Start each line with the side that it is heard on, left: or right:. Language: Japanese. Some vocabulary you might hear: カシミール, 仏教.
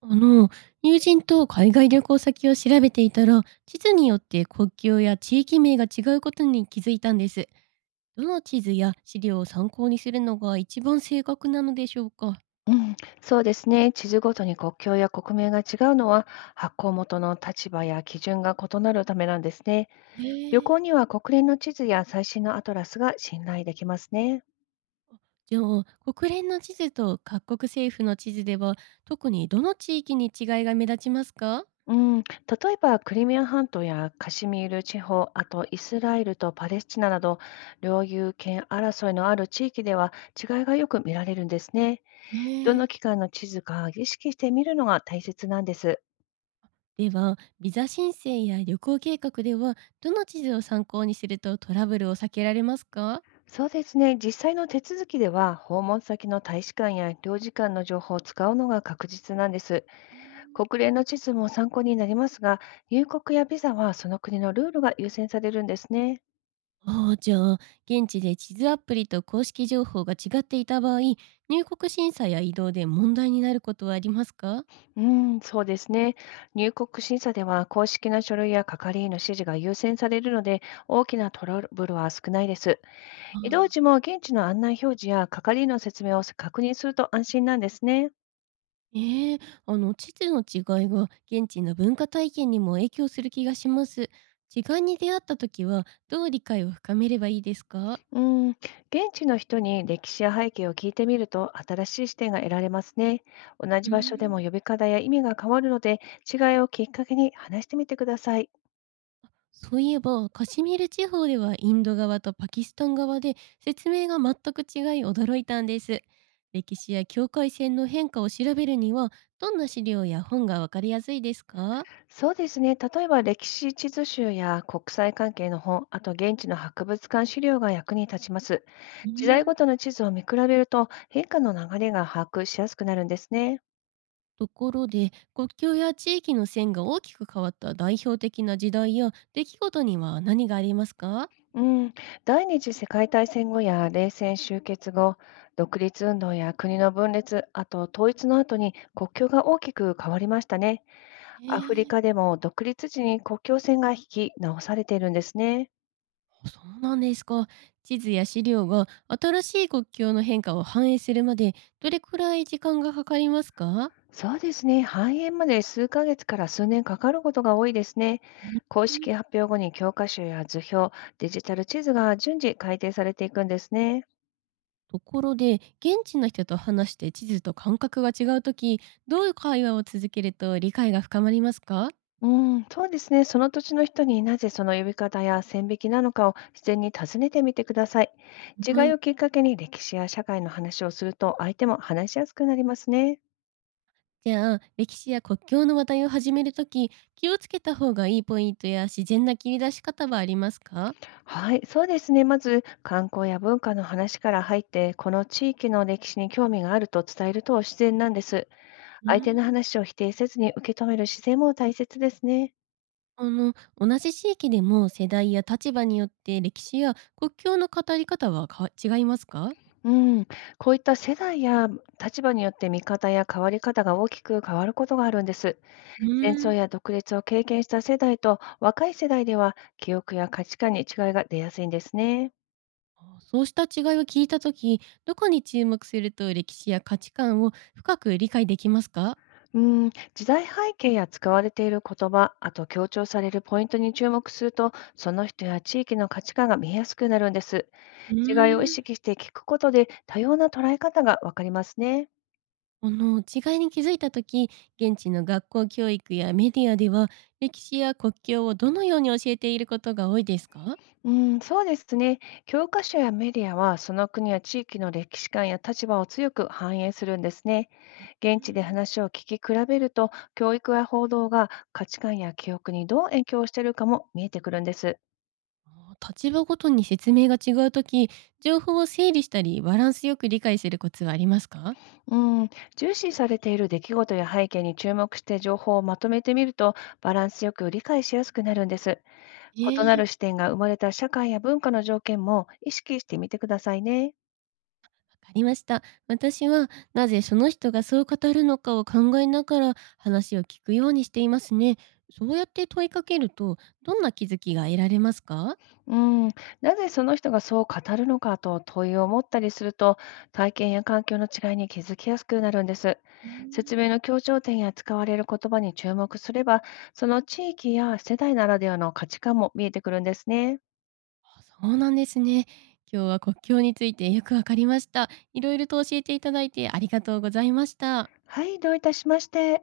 right: あの、友人と海外旅行先を調べていたら、地図によって国境や地域名が違うことに気づいたんです。どの地図や資料を参考にするのが一番正確なのでしょうか？
left: うん、そうですね。地図ごとに国境や国名が違うのは、発行元の立場や基準が異なるためなんですね。
right: え
left: 旅
right: ー、
left: 行には国連の地図や最新のアトラスが信頼できますね。
right: じゃあ、国連の地図と各国政府の地図では、特にどの地域に違いが目立ちますか？
left: うん、例えば、クリミア半島やカシミール地方、あとイスラエルとパレスチナなど、領有権争いのある地域では違いがよく見られるんですね。
right: え
left: ど
right: ー、
left: の機関の地図か意識して見るのが大切なんです。
right: では、ビザ申請や旅行計画では、どの地図を参考にするとトラブルを避けられますか？
left: そうですね。実際の手続きでは、訪問先の大使館や領事館の情報を使うのが確実なんです。国連の地図も参考になりますが、入国やビザはその国のルールが優先されるんですね。
right: ああ、じゃあ、現地で地図アプリと公式情報が違っていた場合、入国審査や移動で問題になることはありますか？
left: うん、そうですね。入国審査では、公式な書類や係員の指示が優先されるので、大きなトラブルは少ないです。移動
right: あ
left: 時
right: あ。
left: も現地の案内表示や係員の説明を確認すると安心なんですね。
right: ええ。地図の違いが現地の文化体験にも影響する気がします。違いに出会った時は、どう理解を深めればいいですか？
left: うん、現地の人に歴史や背景を聞いてみると新しい視点が得られますね。同
right: う
left: じ
right: ー
left: 場所で
right: ん。
left: も呼び方や意味が変わるので、違いをきっかけに話してみてください。
right: そういえば、カシミール地方ではインド側とパキスタン側で説明が全く違い驚いたんです。歴史や境界線の変化を調べるには、どんな資料や本がわかりやすいですか？
left: そうですね。例えば歴史地図集や国際関係の本、あと現地の博物館資料が役に立ちます。
right: うー
left: 時代ご
right: ん。
left: との地図を見比べると、変化の流れが把握しやすくなるんですね。
right: ところで、国境や地域の線が大きく変わった代表的な時代や出来事には何がありますか？
left: うん、第二次世界大戦後や冷戦終結後、独立運動や国の分裂、あと統一の後に国境が大きく変わりましたね。
right: へ
left: アフリ
right: え。
left: カでも独立時に国境線が引き直されているんですね。
right: あ、そうなんですか。地図や資料が新しい国境の変化を反映するまで、どれくらい時間がかかりますか？
left: そうですね。繁栄まで数ヶ月から数年かかることが多いですね。
right: う
left: 公
right: ん。
left: 式発表後に教科書や図表、デジタル地図が順次改定されていくんですね。
right: ところで、現地の人と話して地図と感覚が違うとき、どういう会話を続けると理解が深まりますか？
left: うん、そうですね。その土地の人に、なぜその呼び方や線引きなのかを自然に尋ねてみてください。違
right: はい。
left: いをきっかけに歴史や社会の話をすると、相手も話しやすくなりますね。
right: じゃあ、歴史や国境の話題を始めるとき気をつけた方がいいポイントや自然な切り出し方はありますか？
left: はい、そうですね。まず観光や文化の話から入って、この地域の歴史に興味があると伝えると自然なんです。
right: うー
left: 相手の
right: ん。
left: 話を否定せずに受け止める姿勢も大切ですね。
right: 同じ地域でも世代や立場によって歴史や国境の語り方はか違いますか？
left: うん、こういった世代や立場によって、見方や変わり方が大きく変わることがあるんです。
right: うー
left: 戦争
right: ん。
left: や独立を経験した世代と若い世代では、記憶や価値観に違いが出やすいんですね。
right: あ、そうした違いを聞いたときどこに注目すると歴史や価値観を深く理解できますか？
left: うん、時代背景や使われている言葉、あと強調されるポイントに注目すると、その人や地域の価値観が見えやすくなるんです。
right: うー
left: 違いを意
right: ん。
left: 識して聞くことで、多様な捉え方がわかりますね。
right: 違いに気づいた時、現地の学校教育やメディアでは、歴史や国境をどのように教えていることが多いですか？
left: うん、そうですね。教科書やメディアは、その国や地域の歴史観や立場を強く反映するんですね。
right: うー
left: 現地で
right: ん。
left: 話を聞き比べると、教育や報道が価値観や記憶にどう影響しているかも見えてくるんです。
right: あー、立場ごとに説明が違う時、情報を整理したり、バランスよく理解するコツはありますか？
left: うん、重視されている出来事や背景に注目して情報をまとめてみると、バランスよく理解しやすくなるんです。
right: え
left: 異な
right: え、わ
left: る視点が生まれた社会や文化の条件も意識してみてくださいね。
right: かりました。私は、なぜその人がそう語るのかを考えながら話を聞くようにしていますね。そうやって問いかけると、どんな気づきが得られますか？
left: うーん、なぜその人がそう語るのかと問いを持ったりすると、体験や環境の違いに気づきやすくなるんです。
right: うー
left: 説
right: ん。
left: 明の強調点や使われる言葉に注目すれば、その地域や世代ならではの価値観も見えてくるんですね。
right: あ、そうなんですね。今日は国境についてよくわかりました。いろいろと教えていただいてありがとうございました。
left: はい、どういたしまして。